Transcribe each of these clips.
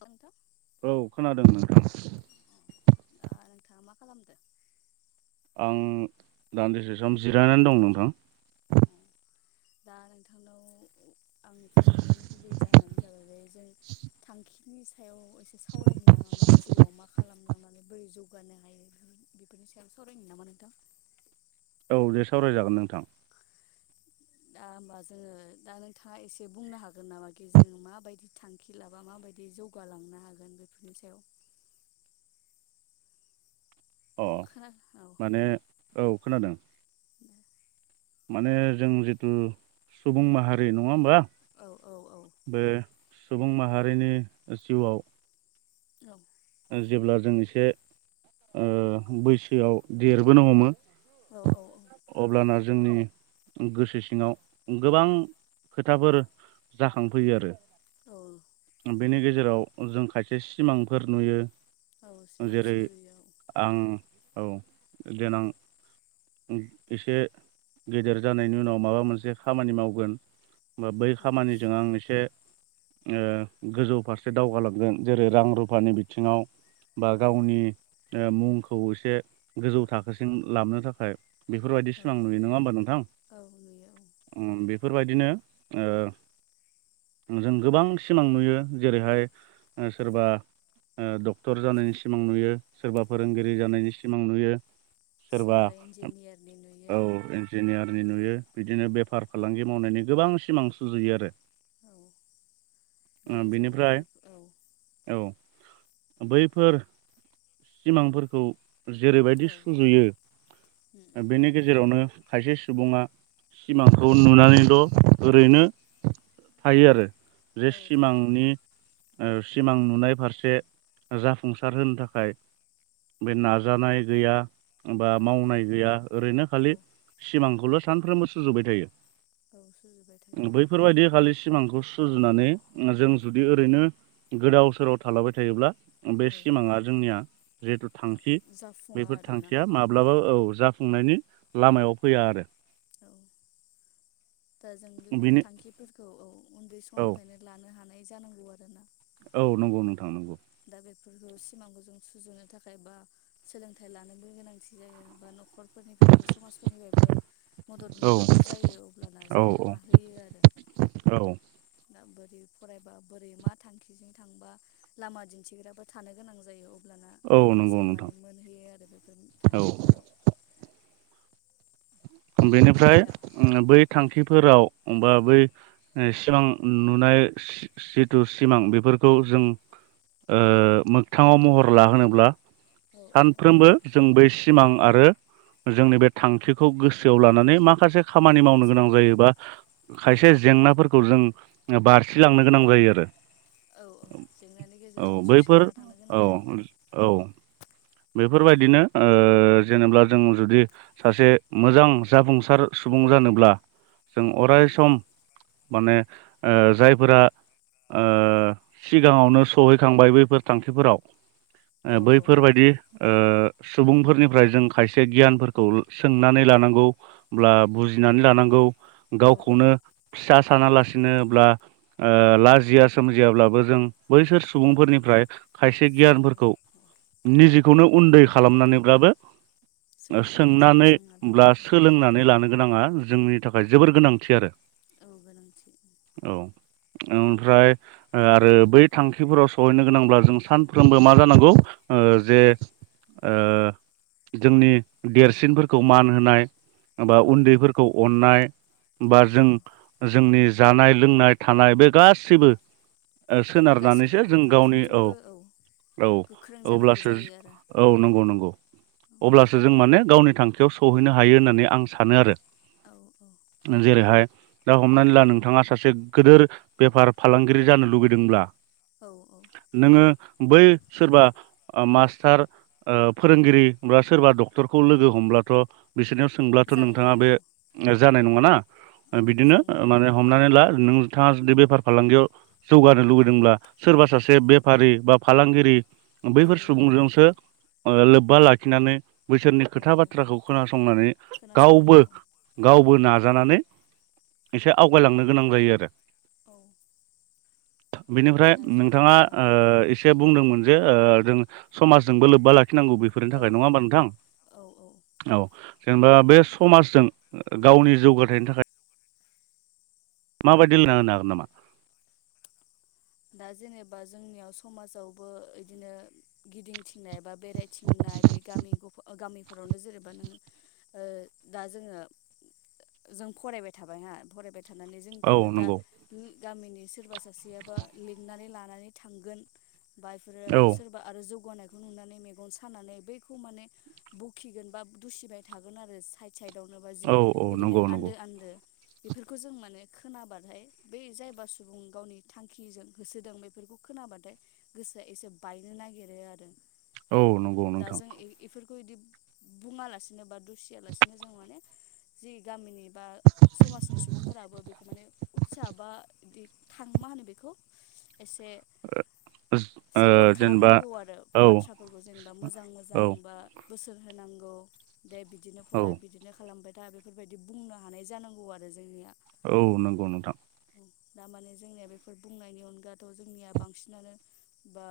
नोंथां औ खोनादों नोंथां दा नोंथाङा मा खालामदो आं दान्दिसे सम जिरायनानै दं नोंथां औ दा नोंथांनाव आं फन हरनायनि गुबै जाहोनानो जाबाय बे जों थांखिनि सायाव एसे सावरायनो नामा मा जिउआव मा खालामलांनो मे बोरै जौगानो हायो बेफोरनि सायाव सावरायनो नामा नोंथां औ दे सावरायजागोन नोंथां दा होमबा जोङो दा नोंथाङा एसे बुंनो हागोन नामा कि जों माबायदि थांखि लाबा माबायदि जौग जौगालांनो हागोन बेफोरनि सायाव अ अखा माने औ खोनादों माने जों जिथु सुबुं माहारि नङा होमबा औ औ औ बे सुबुं माहारिनि जिउआव औ जेब्ला जों एसे ओ बैसोआव देरबोनो हमो औ अब्ला ना जो जोंनि गोसो सिङाव गोबां खोथाफोर जाखांफैयो आरो औ बेनि गेजेराव जों खायसे सिमांफोर नुयो औ सिमां जेरै सुजुयो आं औ देनां एसे गेदेर जानायनि उनाव माबा मोनसे खामानि मावगोन होमबा बै औ खामानिजों आं एसे। ओ गोजौ फारसे दावगालांगोन जेरै रां रुफानि बिथिङाव। बा औ गावनि ओ मुंखौ एसे गोजौ थाखोसिम लाबनो थाखाय फ्राय बेफोरबायदि औ सिमां औ नुयो नङा होमबा नोंथां औ नुयो उम बेफोरबायदि बिदिनो ओ। जों गोबां सिमां नुयो जेरैहाय ओ‌ सोरबा। ओ डक्टर जानायनि सिमां नुयो सोरबा औ फोरोंगिरि जानायनि सिमां नुयो सोरबा इन्जि औ इन्जिनियारनि नुयो बिदिनो बेफार फालांगि मावनायनि गोबां सिमां सुजुयो आरो औ बे ओ जों बे बेनिफ्राय औ औ। बैफोर सिमांफोरखौ जेरैबायदि औ सुजुयो औ बेनि गेजेरावनो खायसे सुबुङा सिमांखौ नुनानैल‌ ओरैनो थायो आरो जे औ थायो सिमांनि ओ सिमां नुनाय फारसे जाफुंसार होनो थाखाय बे नाजानाय गैया बा औ मावनाय गैया ओरैनो औ खालि सिमांखौल सानफ्रोमबो सुजुबाय थायो सुजुबाय थायो बैफोरबायदि खालि सिमांखौ सुजुनानै जों जुदि ओरैनो गोदाव सोराव थालाबाय थायोब्ला बे औ सिमाङा जोंनिया जिहेथु थांखि जाफुङा बेफोर आरोना थांखिया माब्लाबो [unintelligible] खुंनायनि लामायाव फैया आरो औ दा जों बेफोर बिनि थांखिफोरखौ औ उन्दै औ समनिफ्रायनो लानो हानाय जानांगौ आरोना। औ नंगौ नोंथां नंगौ दा बेफोरखौ सिमांखौ जों सुजुनो थाखाय बा सोलोंथाइ लानोबो गोनांथि जायो बा नखर फोरनिफ्रायबो समाजफोरनिफायबो मदद औ मोननांगौ जायो अब्लाना जों औ औ हाहोयो आरो औ दा बोर। फरायबा बोरै मा थांखिजों थांबा लामा दिन्थिग्राबो थानो गोनां जायो अब्लाना औ नंगौ जों नोंथां माने मोनहैयो आरो बेफोर औ थांखिफोराव नाथाय बेनिफ्राय जोंना औ ओं‌ बै थांखिफोराव बा बै सिमां नुनाय जिथु सिमां बेफोरखौ जों ओ मोगथाङाव महर लाहोनोब्ला औ औ सानफ्रोमबो जों बै सिमां आरो जोंनि बे थांखिखौ गोसो गोसोआव लानानै माखासे औ खामानि मावनो गोसो गोनां लानांगौ जायोबा खायसे जेंनाफोरखौ खौ जों बारसिलांनो गोनां जायो आरो औ औ जेंनानि औ गेजेरजों बैफोर सौसिलांना थांनो गोनां औ जायो औ बेफोरबायदिनो ओ जेनेब्ला जों जुदि सासे मोजां जाफुंसार सुबुं जानोब्ला जों अराय उम सम माने ओ जायफोरा ओ सिगाङावनो सहैखांबाय बैफोर थांखिफोराव औ ओ औ बैफोरबायदि ओ सुबुंफोरनिफ्राय जों खायसे गियानफोरखौ सों नानै लानांगौ अब्ला बुजिनानै लानांगौ औ गावखौनो फिसा सानालासिनोब्ला ओ लाजिया सोमजियाब्लाबो जों बैसोर औ सुबुंफोरनिफ्राय खायसे सोंना लानो गियानफोरखौ औ निजेखौनो उन्दै खालामनानैब्लाबो सोंनो गोनां जायो सों होनब्ला सोलोंनानै लानो गोनाङा जोंनि थाखाय जोबोर गोनांथि आरो। औ गोनांथि। औ ओमफ्राय आरो बै थांखिफोराव सहैनो गोनांब्ला जों सानफ्रोमबो मा जानांगौ ओ जे जोंनि देरसिन खौ मान होनाय बा औ उन्दैफोरखौ अननाय औ बा जों औ जोंनि जानाय लोंनाय थानाय बे गासिबो ओ सोनारनानैसो गासैखौबो जों गावनि औ फारफ्रोमथिंबो औ गोख्रों जानांगौ अब्लासो जायो आरो औ नंगौ नंगौ अब्लासो जों माने गावनि आखायाव सौहैनो हायो होननानै आं सानो आरो औ औ जेरैहाय दा हमनानै ला नोंथाङा सासे गिदिर बेफार फालांगिरि जानो लुगैदोंब्ला औ औ नोङो बै सोरबा ओ मास्टार ओ फोरोंगिरि बा सोरबा डक्टरखौ लोगो हमब्लाथ' बिसोरनियाव सोंब्लाथ' जानाय नोंथाङा नङा बे औ जानाय नङाना औ बिदिनो जों माने हमनानै ला नोंथाङा जुदि बेफार फालांगियाव जौगानो लुुबैदोंब्ला सोरबा सासे बेफारि बा फालांगिरि औ बैफोर सुबुंजोंसो लोब्बा लाखिनानै बैसोरनि औ खोथा बाथ्रा खौ खोनासंनानै गावबो खोनासंनांगौ गाव बो नाजानानै एसे आवगायलांनो गोनां जायो आरो। [inaudible] बिनिफ्राय दा नोंथाङा औ ओ एसे बुंदोंमोन जे ओ जों समाजजोंबो लोब्बा ला खिनांगौ बेफोरनि थाखाय नङा औ होमबा औ औ औ नोंथां। औ जेनेबा बे समाजजों गावनि जौगाथायनि उम थाखाय मा बादि लारायनो हागोन नामा? दा जेनेबा जोंनियाव समाजावबो बिदिनो गिदिंथिंनाय बा बेरायथिंनाय बे गामि गफा गामिफोरावनो जेनेबा नोङो ओ दा जोङो जों फरायबाय थाबाय हा फरायबाय थानानै औ जोंखौनो दा नंगौ गामिनि सोरबा सासेयाबा लिंनानै लानानै थांगोन बा गफोरो आरो औ सोरबा आरो जौ गनायखौ नुनानै मेगन सानानै बैखौ माने ब'खिगोन बा दुसिबाय थागोन आरो साइ साइदआवनो बा जि औ औ बिदिनो नंगौ नंगौ आन्दो आन्दो बेफोरखौ जों माने खोनाबाथाय बै जायबा सुबुं गावनि थां खिजों होसोदों बेफोरखौ खोनाबाथाय गोसोआ एसे बायनो नागिरो आरो। औ नंगौ नोंथां। बिदि बुङालासिनो बा दुसिया लासिनो जों माने जि गामिनि बा समाजनि सुबुंफोराबो बेखौ माने उत्सा बा बिदि थां मा होनो बेखौ एसे ओ सापर्ट जेनेबा खालामनांगौ आरो औ बाथ्राफोरखौ जेनेबा मोजां मोजां औ बा बोसोन होनांगौ दे बिदिनो औ फराय बिदिनो खालामबाय था बेफोरबायदि बुंनो हानाय जानांगौ आरो जोंनिया। औ नंगौ नोंथां। दा माने जोंनिया बेफोर बुंनायनि अनगायाथ' जोंनिया बांसिनानो बा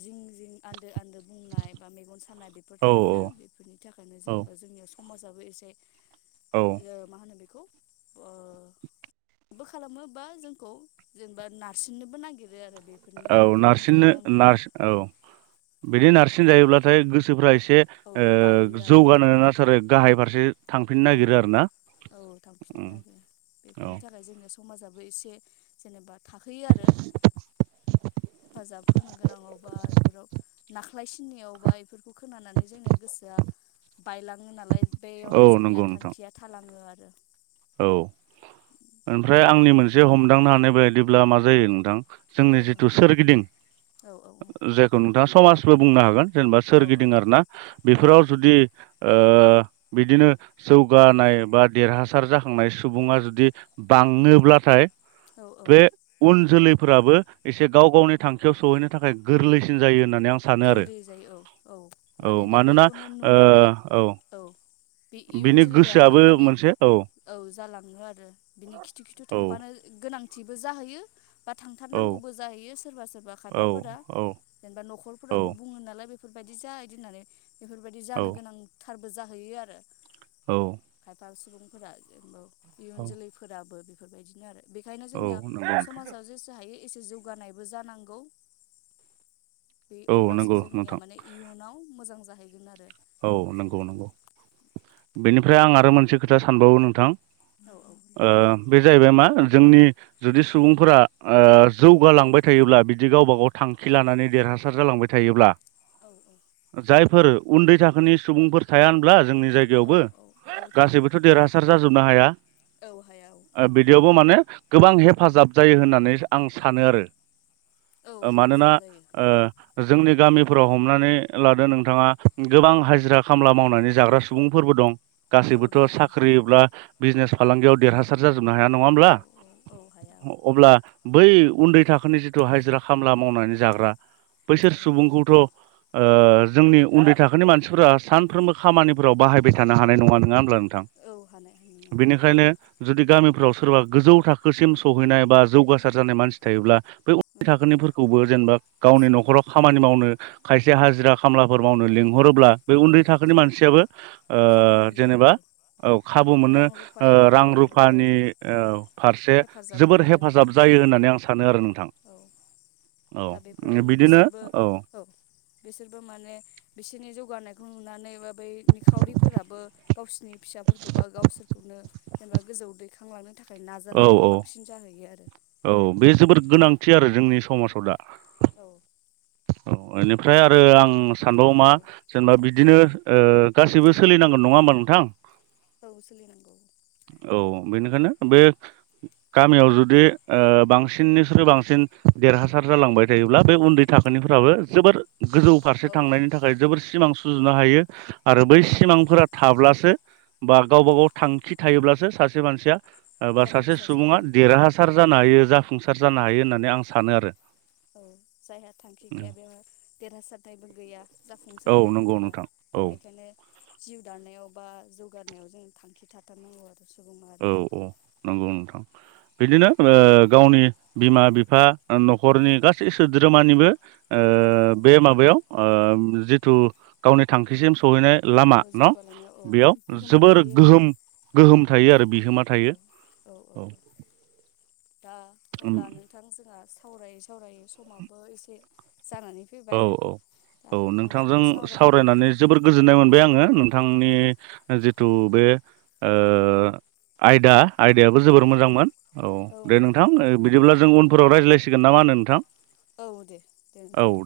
जिं जिं आन्दो आन्दो बुंनाय बा मेगन सानाय बेफोर औ औ थायोना बेफोरनि थाखायनो औ जेनेबा जोंनियाव हमाजाबो एसे औ यो मा होनो बेखौ ओ बो खालामो बा जोंखौ जेनेबा नारसिननोबो नागिरो आरो। बेफोरनि औ बेफोरनि नारसिननो थाखायनो आं माने नारस औ बिदि नारसिन माने जायोब्लाथाय गोसोफ्रा एसे औ बायो ओ आरो जौगानो ना सोरो गाहाय फारसे थांफिननो औ नागिरो आरो ना औ थांफिनो नागिरो औ बेफोरनि थाखाय जोंनो समाजाबो एसे जेनेबा थाखोयो आरो हेफाजाब होनो गोनाङावबा बेफोराव नाख्लाय सिननायावबा बेफोरखौ खोनानानै जोंनिया गोसोआ बायलाङो नालाय औ बेयावनो जोंनिया नंगौ नोंथां थांखिया थालाङो आरो। औ ओमफ्राय दा आंनि मोनसे हमदांनो हानाय बायदिब्ला मा जायो नोंथां जोंनि औ जिथु सोरगिदिं औ औ जायखौ नोंथाङा समाजबो बुंनो हागोन जेनेबा औ सोरगिदिं औ आरोना औ बेफोराव जुदि ओ बिदिनो जौगानाय बा देरहासार जा थांनाय सुबुङा जुदि बाङोब्लाथाय औ औ बे उन जोलैफ्राबो एसे गाव गावनि थांखियाव सहैनो थाखाय गोरलैसिन जायो होननानै आं सानो आरो गोरलै जायो औ औ मानोना बेखौनो नुनानै औ बे इयुन बेनि जोलैयाबो गोसोआबो माने मोनसे औ औ जालाङो आरो बिनि खिथु खिथु थांफानो गोनांथिबो जाहैयो बा औ थांथारनांगौबो जाहैयो सोरबा सोरबा औ खायफाफोरा औ जेनेबा औ न'खरफोराबो बुङो नालाय बे बेफोरबायदि जाय दोननानै बेफोरबायदि औ जानो गोनांथारबो जाहैयो आरो [inaudible] औ खायफा सुबुंफोरा जेनबोब इयुन औ जोलैफोराबो बेफोरबायदिनो आरो बेखायनो औ जोंनिया नंगौ नोंथां समाजाव जेसे हायो एसे जौगानायबो जानांगौ [inaudible] बे औ अब्लासो नंगौ जोंनिया नोंथां माने इयुनाव मोजां जाहैगोन आरो औ नंगौ बेफोरबायदि नंगौ बेनिफ्राय आं आरो मोनसे खोथा सानबावो नोंथां औ औ ओ बे जाहैबाय मा ओ जोंनि जुदि सुबुंफोरा ओ जौगालांबाय थायोब्ला बिदि गावबा गाव थांखि लानानै देरहासार जालांबाय थायोब्ला औ जायफोर उन्दै थाखोनि सुबुंफोर थाया होनब्ला जोंनि औ जायगायावबो औ औ थायो गासैबोथ' देरहासार जाजोबनो हाया औ हाया औ [inaudible] आ बिदिआवबो माने गोबां हेफाजाब जायो होननानै आं सानो आरो औ ओ मानोना हेफाजाब जायो। ओ जोंनि गामिफोराव हमनानै लादो नोंथाङा गोबां हाजिरा खामला मावनानै जाग्रा सुबुंफोरबो दं औ गासैबोथ' दङ औ। साख्रिब्ला बिजनेस फालांगियाव देरहासार जाजोबनो हाया नङा होमब्ला औ औ हाया औ अब्ला बै उन्दै थाखोनि जिथु हाजिरा खामला मावनानै जाग्रा बैसोर औ। सुबुंखौथ' ओ जोंनि उन्दै थाखोनि मानसिफोरा सानफ्रोमबो खामानिफोराव बाहायबाय थानो हानाय नङा नोङा होनब्ला थां औ हानाय हानाय नङा बेनोखायनो जुदि गामिफ्राव सोरबा गोजौ थाखोसिम सौहैनाय बा जौगासार जानाय मानसि थायोब्ला बै उ औ थाखोनिफोरखौबो जेनेबा गावनि एसे न'खराव खामानि मावनो खायसे हाजिरा खामलाफोर मावनो औ लिंहरोब्ला बे औ उन्दै थाखोनि मानसियाबो ओ खाबु मोनो जेनेबा आरो औ खाबु औ मोनो रां ओ रुफायाव औ रां रुफायाव रुफानि ओ फारसे हेफाजाब जोबोर मोनो हेफाजाब जाय यो होननानै आं सान थां औ। दा बेफोरावनो बिसोरबो औ बिसोरबो माने बिसिनि जौ जौगानायखौ नुनानै बा बै निखावरिफोराबो गावसिनि फिसाफोरखौ बा गावसोरखौनो [unintelligible] गोजौ दैखांलांनो थाख औ औ औ बे जोबोर गोनांथि आरो जोंनि समाजाव दा औ औ बेनिफ्राय आरो दा आं सानबावो मा औ जेनेबा बिदिनो ओ गासैबो सोलिनांगोन नङा होमबा नोंथां ओ सोलि नांगौ औ बेनिखायनो बे गामियाव जुदि ओ बांसिन निस्रुइ बांसिन देरहासार जालांबाय थायोब्ला बे उन्दै थाखो निफ्राबो जोबोर गोजौ फारसे औ थांनायनि थाखाय जोबोर सिमां सुजुनो हायो आरो बै हायो औ सिमांफोरा थाब्लासो बा गावबा गाव थांखि थायोब्लासो सासे मानसिया एबा सासे जाफुंसार जानो सुबुङा हायो औ देरहासार जानो हायो जाफुंसार जानो हायो होननानै आं सानो आरो औ जाय थांखि गैया बेयाव देरहासारनायबो गैया औ जाफुंसारनायबो नंगौ गैया नोंथां औ बेखायनो जिउ दानायाव बा जौगानायाव जों थांखि थाथारनांगौ आरो सुबुं औ माहारिया औ नंगौ नोंथां बिदिनो गावनि बिमा बिफा न'खरनि गासै सोद्रोमानिबो ओ औ औ बे माबायाव ओ जिथु गावनि थांखिसिम सहैनाय लामा न जौगालांनायाव औ बेयाव बिहोमा जोबोर थायो आरो गोहोम गोहोम थायो आरो बिहोमा थायो औ औ दा अब्ला नोंथां जोंहा सावरायो समाबो एसे जानानै औ फैबाय औ दा औ नोंथांजों नोंथांजोंनो सावरायनानै जोबोर गोजोननाय मोनबाय आङो औ नोंथांनि जिथु बे ओ‌ आयदा आइदिायाबो औ जोबोर औ मोजांमोन औ दे मोजां नोंथां मोनो बिदिब्ला जों उनफोराव रायज्लायसिगोन ना मा होनो नोंथां औ दे दे नोंथां दे